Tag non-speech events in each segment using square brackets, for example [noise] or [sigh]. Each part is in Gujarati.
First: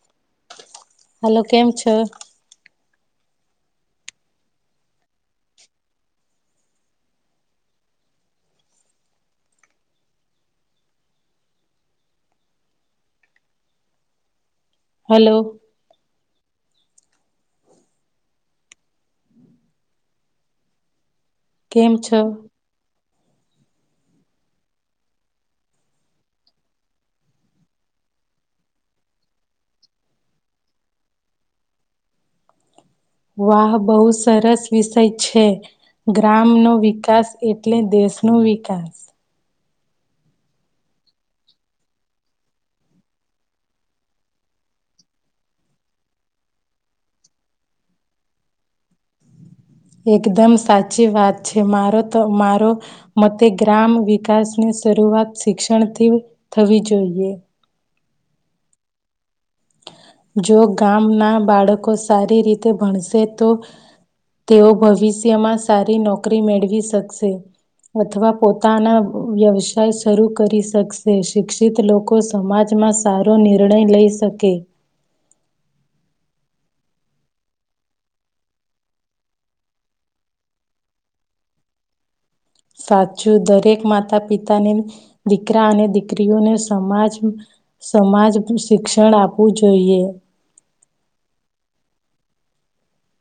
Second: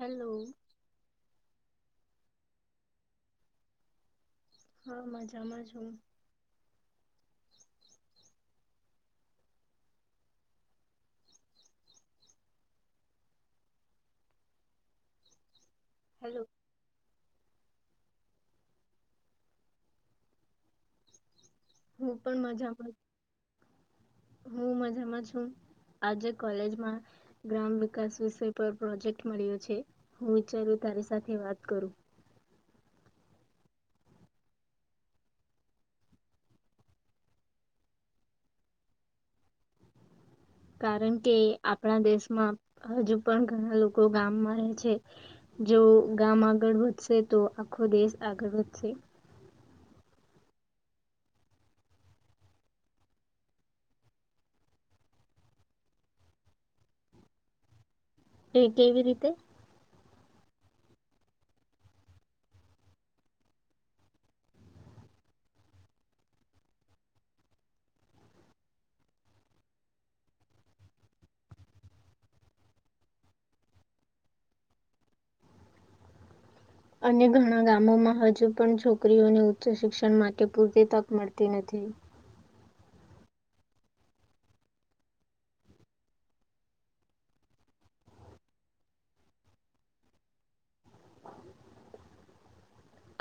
હેલો હલોો કેમ છ છ હા મજામાં છ હું હલો [inaudible] કેમ હું છો પણ મજામાંતી હું મજામાં છું આજે કોલેજમાં ગ્રામ વિકાસ વિષય પર પ્રોજેક્ટ મળ્યો છે હું વિચાર તારી સાથે વાત કરું વાહ બહુ સરસ વિષય છે ગ્રામનોો વિકાસ એટલે દેશનો વિકાસ કારણ કે આપણા દેશમાં હજુ પણ ઘણા લોકો ગામમાં રહે છે જો ગામ આગળ વધશે તો આખો દેશ આગળ વધશે એકદમ સાચી વાત છે મારો તો મારો મતે ગ્રામ વિકાસની શરૂઆત શિક્ષણથી થવી જોઈએ એ કેવી રીતે જો ગામના બાળકો સારી રીતે ભણશે તો તેઓ ભવિષ્યમાં સારી નોકરી મેળવી શકશે અથવા પોતાના વ્યવસાય શરૂ કરી શકશે શિક્ષિત લોકો સમાજમાં સારો નિર્ણય લઈ શકે અને ઘણા ગામોમાં હજુ પણ છોકરીઓને ઉચ્ચ શિક્ષણ માટે પૂરતી તક મળતી નથી સાચું દરેક માતા પિતાને દીકરા અને દીકરીઓને સમાજ સમાજ શિક્ષણ આપવું જોઈએ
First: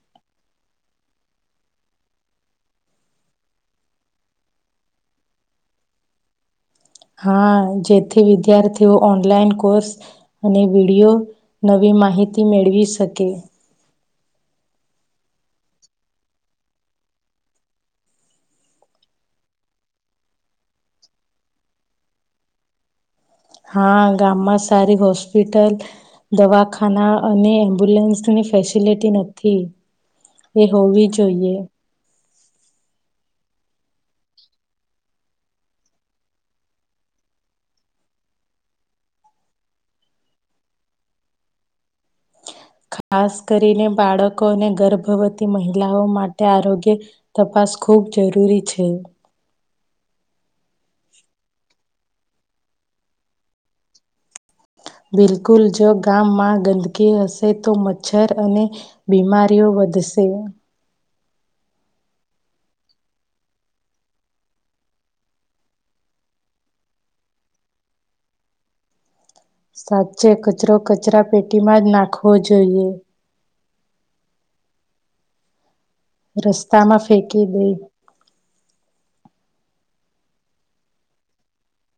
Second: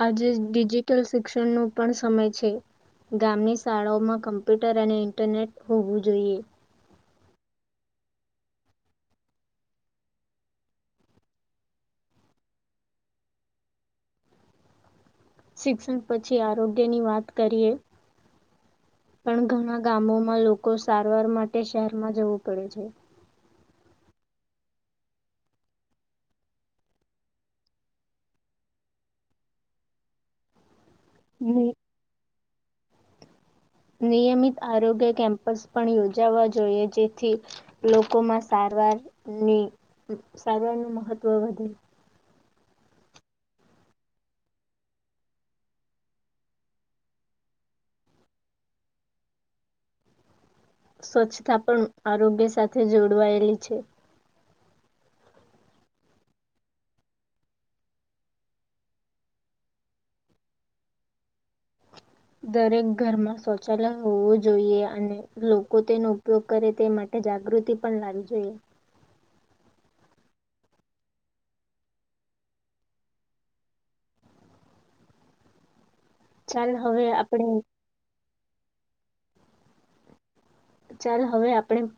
આજે ડિજિટલ શિક્ષણનો પણ સમય છે ગામની શાળાઓમાં કમ્પ્યુટર અને ઇન્ટરનેટ હોવું જોઈએ હા જેથી વિદ્યાર્થીઓ ઓનલાઈન કોર્સ અને વિડીિયો નવી માહિતી મેળવી શકે શિક્ષણ પછી આરોગ્ય ની વાત કરીએ પણ ઘણા ગામોમાં લોકો સારવાર માટે શહેરમાં જવું પડે છે હા ગામમાં સારી હોસ્પિટલ દવાખાના અને એમ્બ્યુલન્સની ફેસિલિટી નથી એ હોવી જોઈએ નિયમિત આરોગ્ય કેમ્પસ પણ યોજાવા જોઈએ જેથી લોકોમાં સારવારની સારવારનું મહત્વ વધે ખાસ કરીને બાળકો અને ગર્ભવતી મહિલાઓ માટે આરોગ્ય તપાસ ખૂબ જરૂરી છે સ્વચ્છતા પણ આરોગ્ય સાથે જોડવાયેલી છે બિલકુલ જો ગામમાં ગંદકી હશે તો મચ્છર અને બીમારીઓ વધશે દરેક ઘરમાં શૌચાલય હોવું જોઈએ અને લોકો તેનો ઉપયોગ કરે તે માટે જાગૃતિ પણ લાવવી જોઈએ સાચે કચરો કચરા પેટીમાં જ નાખવો જોઈએ ચાલ રસ્તા માં હવે ફેંકી આપણે દઈ ચાલ હવે આપણે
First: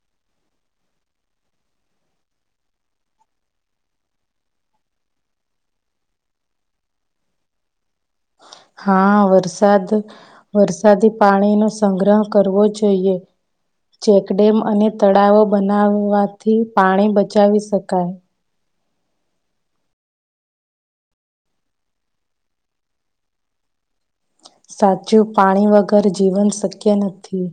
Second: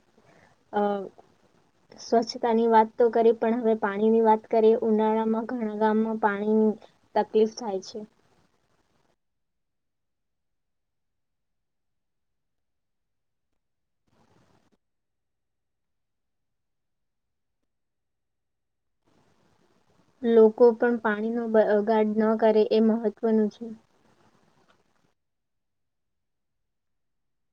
અ સ્વચ્છતાની વાત તો કરીએ પણ હવે પાણીની વાત કરીએ ઉનાળામાં ઘણા ગામમાં પાણીની તકલીફ થાય છે હા વરસાદ વરસાદી પાણીનોો સંગ્રહ કરવો જોઈએ ચેકડેમ અને તળાવો બનાવવાથી પાણી બચાવી શકાય લોકો પણ પાણી ન ગાડ ન કરે એ મહત્વનું છે સાચું પાણી વગર જીવન શક્ય નથી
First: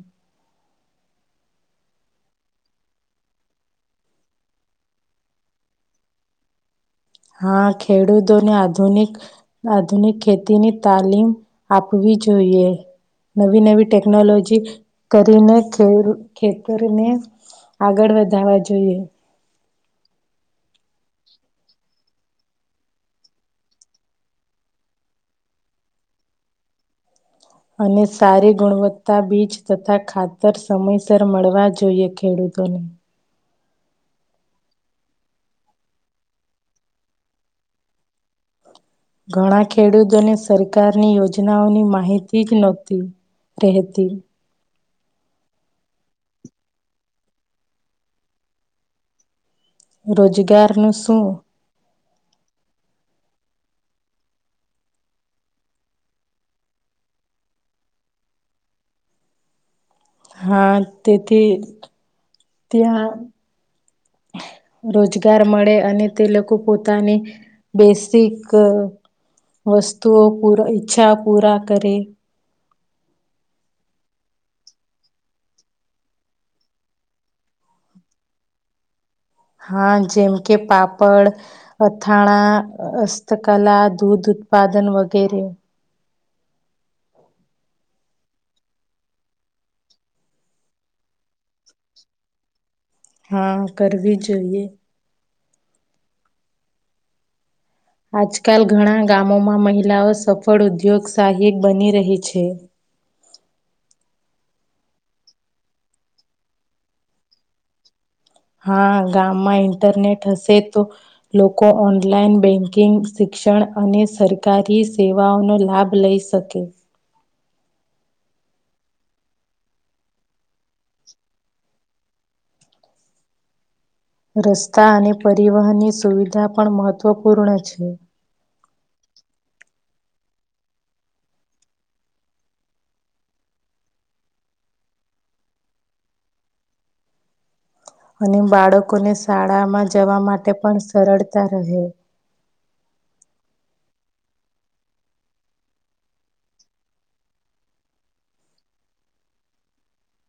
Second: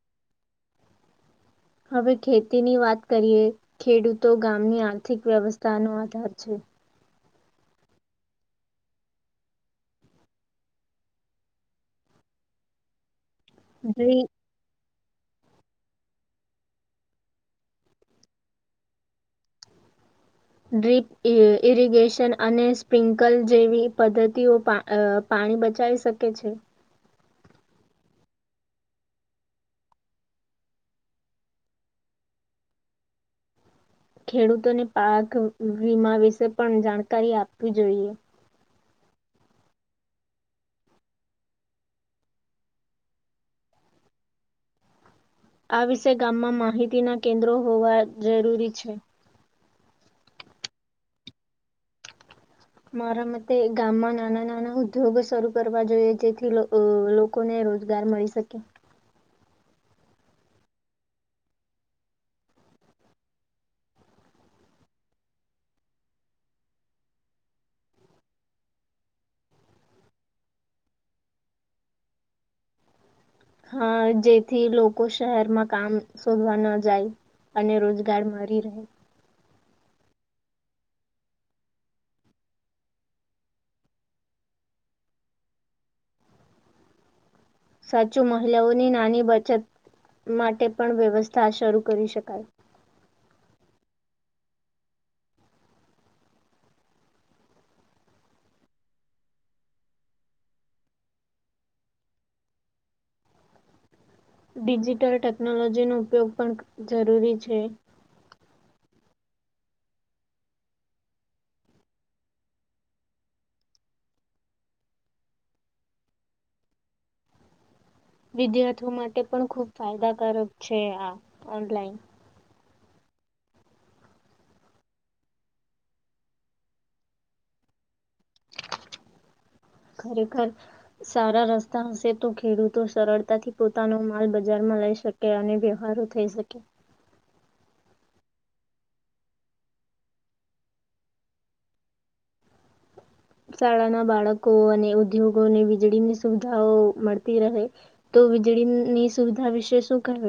હવે ખેતીની વાત કરીએ ખેડૂતો ગામની આર્થિક વ્યવસ્થાનો આધાર છે હા ખેડૂતોને આધુનિક આધુનિક ખેતીની તાલીમ આપવી જોઈએ નવી નવી ડ્રી ટેકનોલોજી કરીને ખે ખેતરને આગળ વધવા જોઈએ. ડ્રીપ ઇરિગેશન અને સ્પ્રિન્કલ જેવી પદ્ધતિઓ પાણી બચાવી શકે છે. અને સારી ગુણવત્તા બીજ તથા ખાતર સમયસર મળવા જોઈએ ખેડૂતોને. ખેડૂતોને પાક વીમા વિશે પણ જાણકારી આપવી જોઈએ. ઘણા ખેડૂતોને સરકારની યોજનાઓની માહિતી જ નહોતી રહેતી. આ વિશે ગામમાં માહિતીના કેન્દ્રો હોવા જરૂરી છે. રોજગારનું શું? મારા મતે ગામમાં નાના નાના ઉદ્યોગો શરૂ કરવા જોઈએ જેથી લોકોને રોજગાર મળી શકે. હા તેથી ત્યાં રોજગાર મળે અને તે લોકો પોતાની, બેસિક વસ્તુઓ પ ઈચ્છા પૂરા કરે. હા જેથી લોકો શહેરમાં કામ શોધવા ન જાય અને રોજગાર મળરી રહે. હા જેમ કે પાપડ, અથાણા, હસ્તકલા, દૂધ ઉત્પાદન વગેરે. સાચું મહિલાઓની નાની બચત માટે પણ વ્યવસ્થા શરૂ કરી શકાય. હા કરવી જોઈએ. આજકાલ ઘણા ગામોમાં મહિલાઓ સફળ ઉદ્યોગશહીક બની રહી છે. ડિજિટલ ટેકનોલોજીનો ઉપયોગ પણ જરૂરી છે. હા ગામમાં ઇન્ટરનેટ હશે તો, લોકો ઓનલાઈન બેંકિંગ, શિક્ષણ અને સરકારી સેવાઓનો લાભ લઈ શકે. વિદ્યાર્થીઓ માટે પણ ખુબ ફાયદાકારક છે આ ઓનલાઈન. રસ્તા અને પરિવહનની સુવિધા પણ મહત્વપૂર્ણ છે. ખરેખર, સારા રસ્તા હશે તો ખેડૂતો સરળતાથી પોતાનો માલ બજારમાં લઈ શકે અને વ્યવહારો થઈ શકે. અને બાળકોને શાળામાં જવા માટે પણ સરળતા રહે. શાળાના બાળકો અને ઉદ્યોગોને વીજળીની સુવિધાઓ મળતી રહે, તો વીજળીની સુવિધા વિશે શું કહેવ?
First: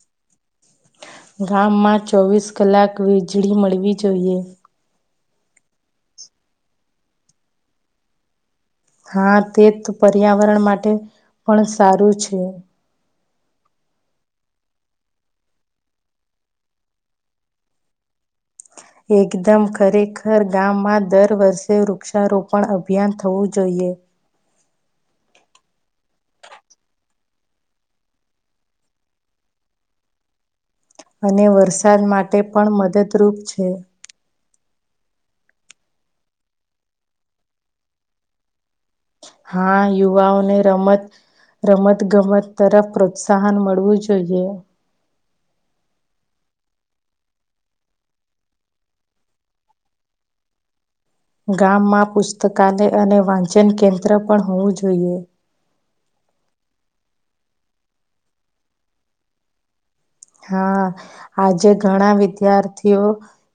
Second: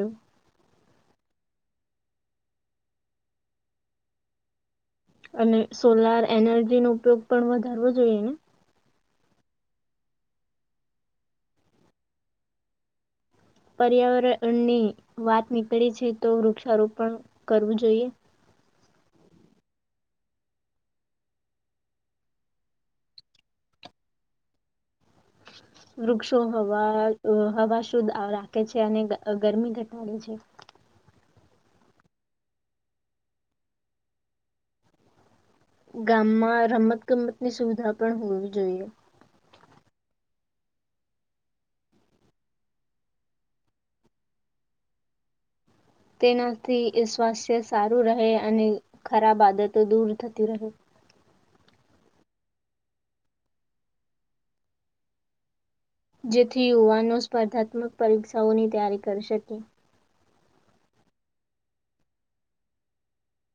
ગામમાં ચોવીસ કલાક વીજળી મળવી જોઈએ. અને સોલાર એનર્જીનો ઉપયોગ પણ વધારવો જોઈએ ને. હા તે પર્યાવરણ માટે પણ સારું છે. પર્યાવરણની વાત નીકળે છે તો વૃક્ષારોપણ કરવું જોઈએ. એકદમ ખરેખર ગામમાં દર વર્ષે વૃક્ષારોપણ અભિયાન થવું જોઈએ. વૃક્ષો હવા હવા શુદ્ધ રાખે છે અને ગરમી ઘટાડે છે. અને વરસાદ માટે પણ મદદરૂપ છે. ગામમાં રમત ગમત ની સુવિધા પણ હોવી જોઈએ. હા યુવાઓને રમત, રમત ગમત તરફ પ્રોત્સાહન મળવું જોઈએ. તેનાથી સ્વાસ્થ્ય સારું રહે અને ખરાબ આદતો દૂર થતી રહે. ગામમાં પુસ્તકાલય અને વાંચન કેન્દ્ર પણ હોવું જોઈએ. જેથી યુવાનો સ્પર્ધાત્મક પરીક્ષાઓની તૈયારી કરી શકે. હા, આજે ઘણા વિદ્યાર્થીઓ,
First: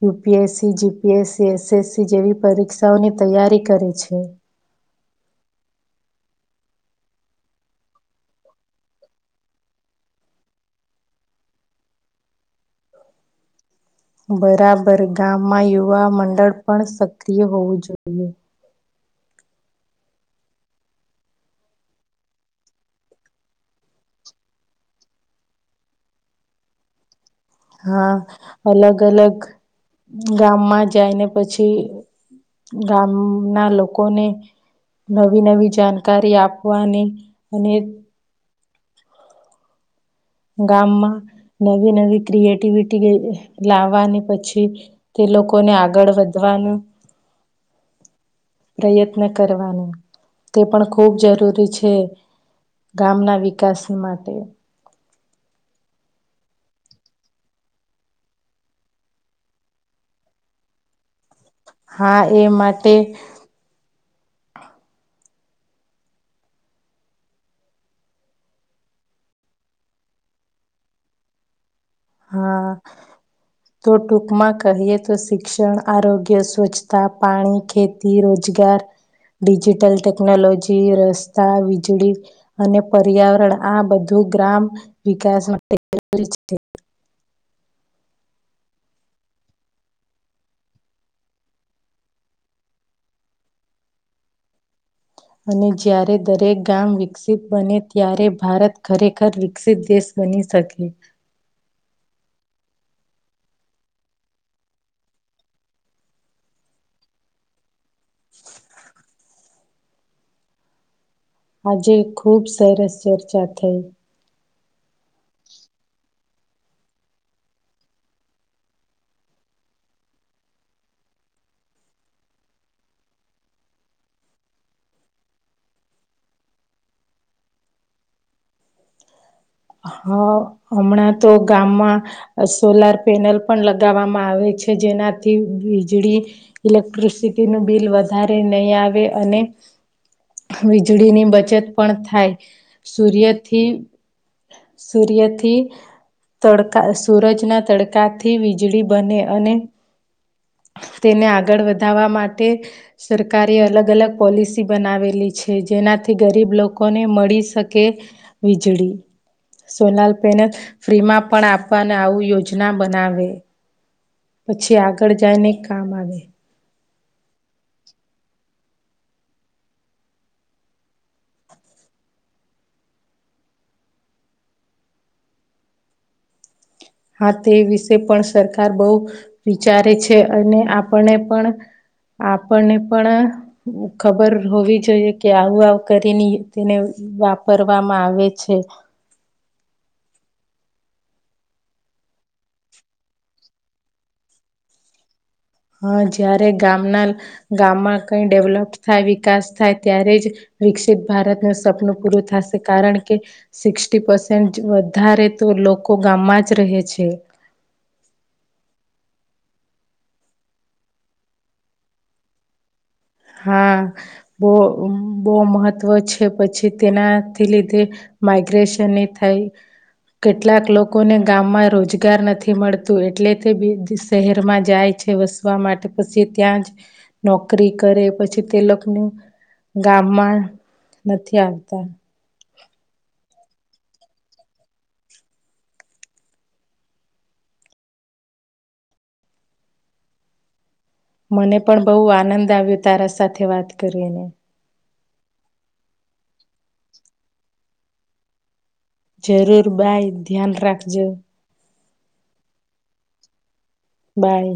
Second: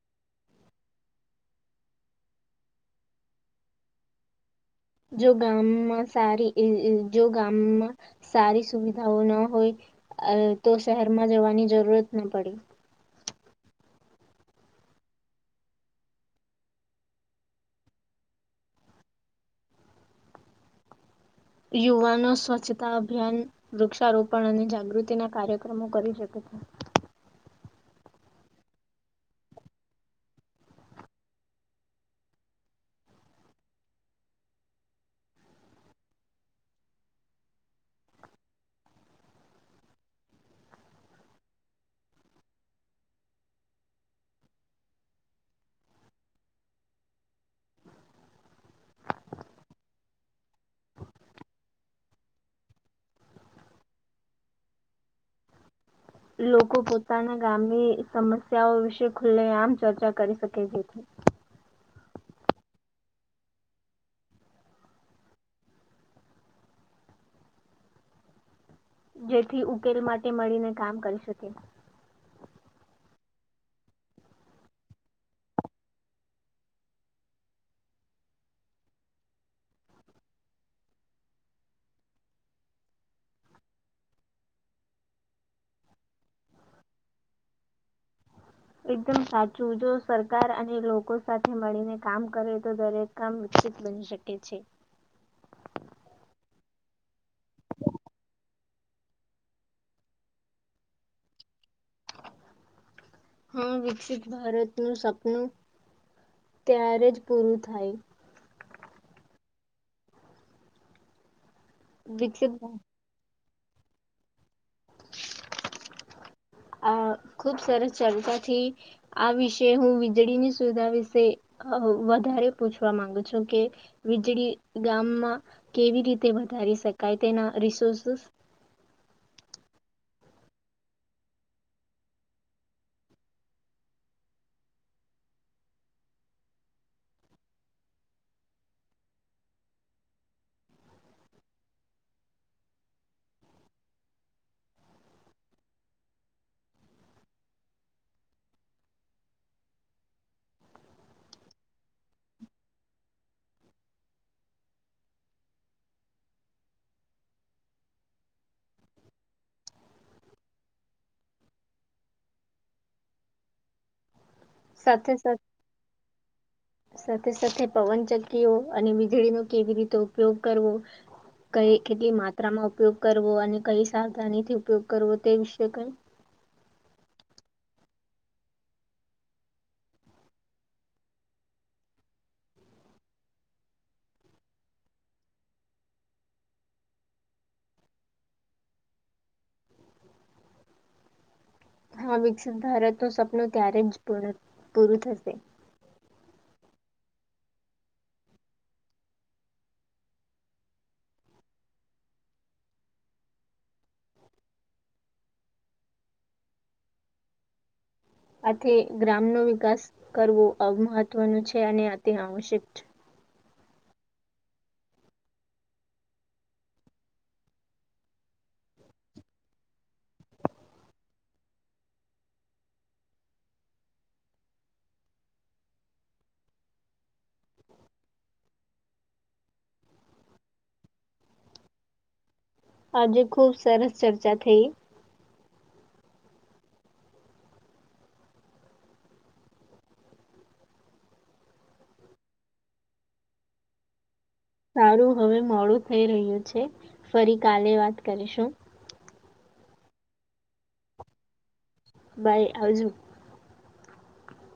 U P S C G P S C S S C જેવી પરીક્ષાઓની તૈયારી કરે છે. જો ગામમાં સ જો ગામમાં, સારી સુવિધાઓ ન હોય તો શહેરમાં જવાની જરૂરત ના પડે. બરાબર ગામમાં યુવા મંડળ પણ સક્રિય હોવું જોઈએ. યુવાનો સ્વચ્છતા અભિયાન વૃક્ષારોપણ અને જાગૃતિના કાર્યક્રમો કરી શકે છે. હા, અલગ અલગ ગામમાં જાયને પછી ગામના લોકોને, નવી નવી જાણકારી આપવાની અને ગામમાં નવી નવી ક્રિએટિવિટી લાવવાની પછી, તે લોકોને આગળ વધવાનું, પ્રયત્ન કરવાનું, તે પણ ખૂબ જરૂરી છે, ગામના વિકાસ માટે. લોકો પોતાના ગામની સમસ્યાઓ વિશે ખુલ્લે આમ ચર્ચા કરી શકે છે. હા એ માટે જેથી ઉકેલ માટે મળીને કામ કરી શકે. હા, તો ટૂંકમાં કહીએ તો શિક્ષણ આરોગ્ય સ્વચ્છતા પાણી ખેતી રોજગાર, ડિજિટલ ટેકનોલોજી રસ્તા વીજળી, અને પર્યાવરણ આ બધું ગ્રામ વિકાસ માટે છે. એકદમ સાચું જો સરકાર અને લોકો સાથે મળીને કામ કરે તો દરેક કામ વિકસિત બની શકે છે. અને જ્યારે દરેક ગામ વિકસિત બને ત્યારે ભારત ખરેખર વિકસિત દેશ બની શકે. હા વિકસિત ભારતનું સપનું ત્યારે જ પૂરું થાય. [inaudible] આજે ખુબ વિકસિત સરસ ચર્ચા [unintelligible] આ ખુબ સરસ ચર્ચાથી આ વિષ હું વીજળીની સુવિધા વિશે વધારે પૂછવા માંગુ છું કે વીજળી ગામમાં કેવી રીતે વધારી શકાય તેના રિસોર્સસ હ હમણાં તો ગામમાં સોલાર પેનલ પણ લગાવવામાં આવે છે જેનાથી વીજળી ઇલેક્ટ્રિસિટીનું બિલ વધારે નહીં આવે અને વીજળીની બચત પણ થાય સૂર્યથી સૂર્યથી તડકા સૂરજના તડકાથી વીજળી બને અને તેને આગળ વધાવા માટે સરકારે અલગ અલગ પોલિસી બનાવેલી છે જેનાથી ગરીબ લોકોને મળી શકે વીજળી સોલાર પેનલ ફ્રીમાં પણ આપવાના આવું યોજના બનાવે પછી આગળ સાથે જાય સાથે ને કામ આવે સાથે સાથે પવનચક્કીઓ અને વીજળીનો કેવી રીતે ઉપયોગ કરવો કઈ કેટલી માત્રામાં ઉપયોગ કરવો અને કઈ સાવધાનીથી ઉપયોગ કરવો તે વિશે કઈ હા તે વિશે પણ સરકાર બહુ વિચારે છે અને આપણને પણ આપણને પણ ખબર હોવી જોઈએ કે આવું આવું કરીને તેને વાપરવામાં આવે છે હા વિકસિત ભારત ન સપનું ત્યારે જ પૂરું થશે હા જ્યારે ગામના ગામમાં કંઈ ડેવલપ થાય વિકાસ થાય ત્યારે જ વિકસિત ભારતનું સપનું પૂરું થશે કારણ કે સિક્ષટી પર્સેન્ટ વધારે તો લોકો ગામમાં જ રહે છે આથી ગ્રામનો વિકાસ કરવો મહત્વનું છે અને તે અતી આવક્ષક છે હા બહુ બહુ મહત્ત્વ છે પછી તેનાથી લીધે માઈગ્રેશનની થાય કેટલાક લોકોને ગામમાં રોજગાર નથી મળતું એટલે તે બી શહેરમાં જાય છે વસવા માટે પછી ત્યાં જ નોકરી કરે પછી તે લોકોનું ગામમાં નથી આવતા આજે ખુબ સરસ ચર્ચા થઈ મને પણ બહુ આનંદ આવ્યો તારા સાથે વાત કરીને સારું હવે મોડું થઈ રહ્યું છે ફરી કાલે વાત કરીશું જરૂર બાય ધ્યાન રાખજો બાઈ આવજો બાય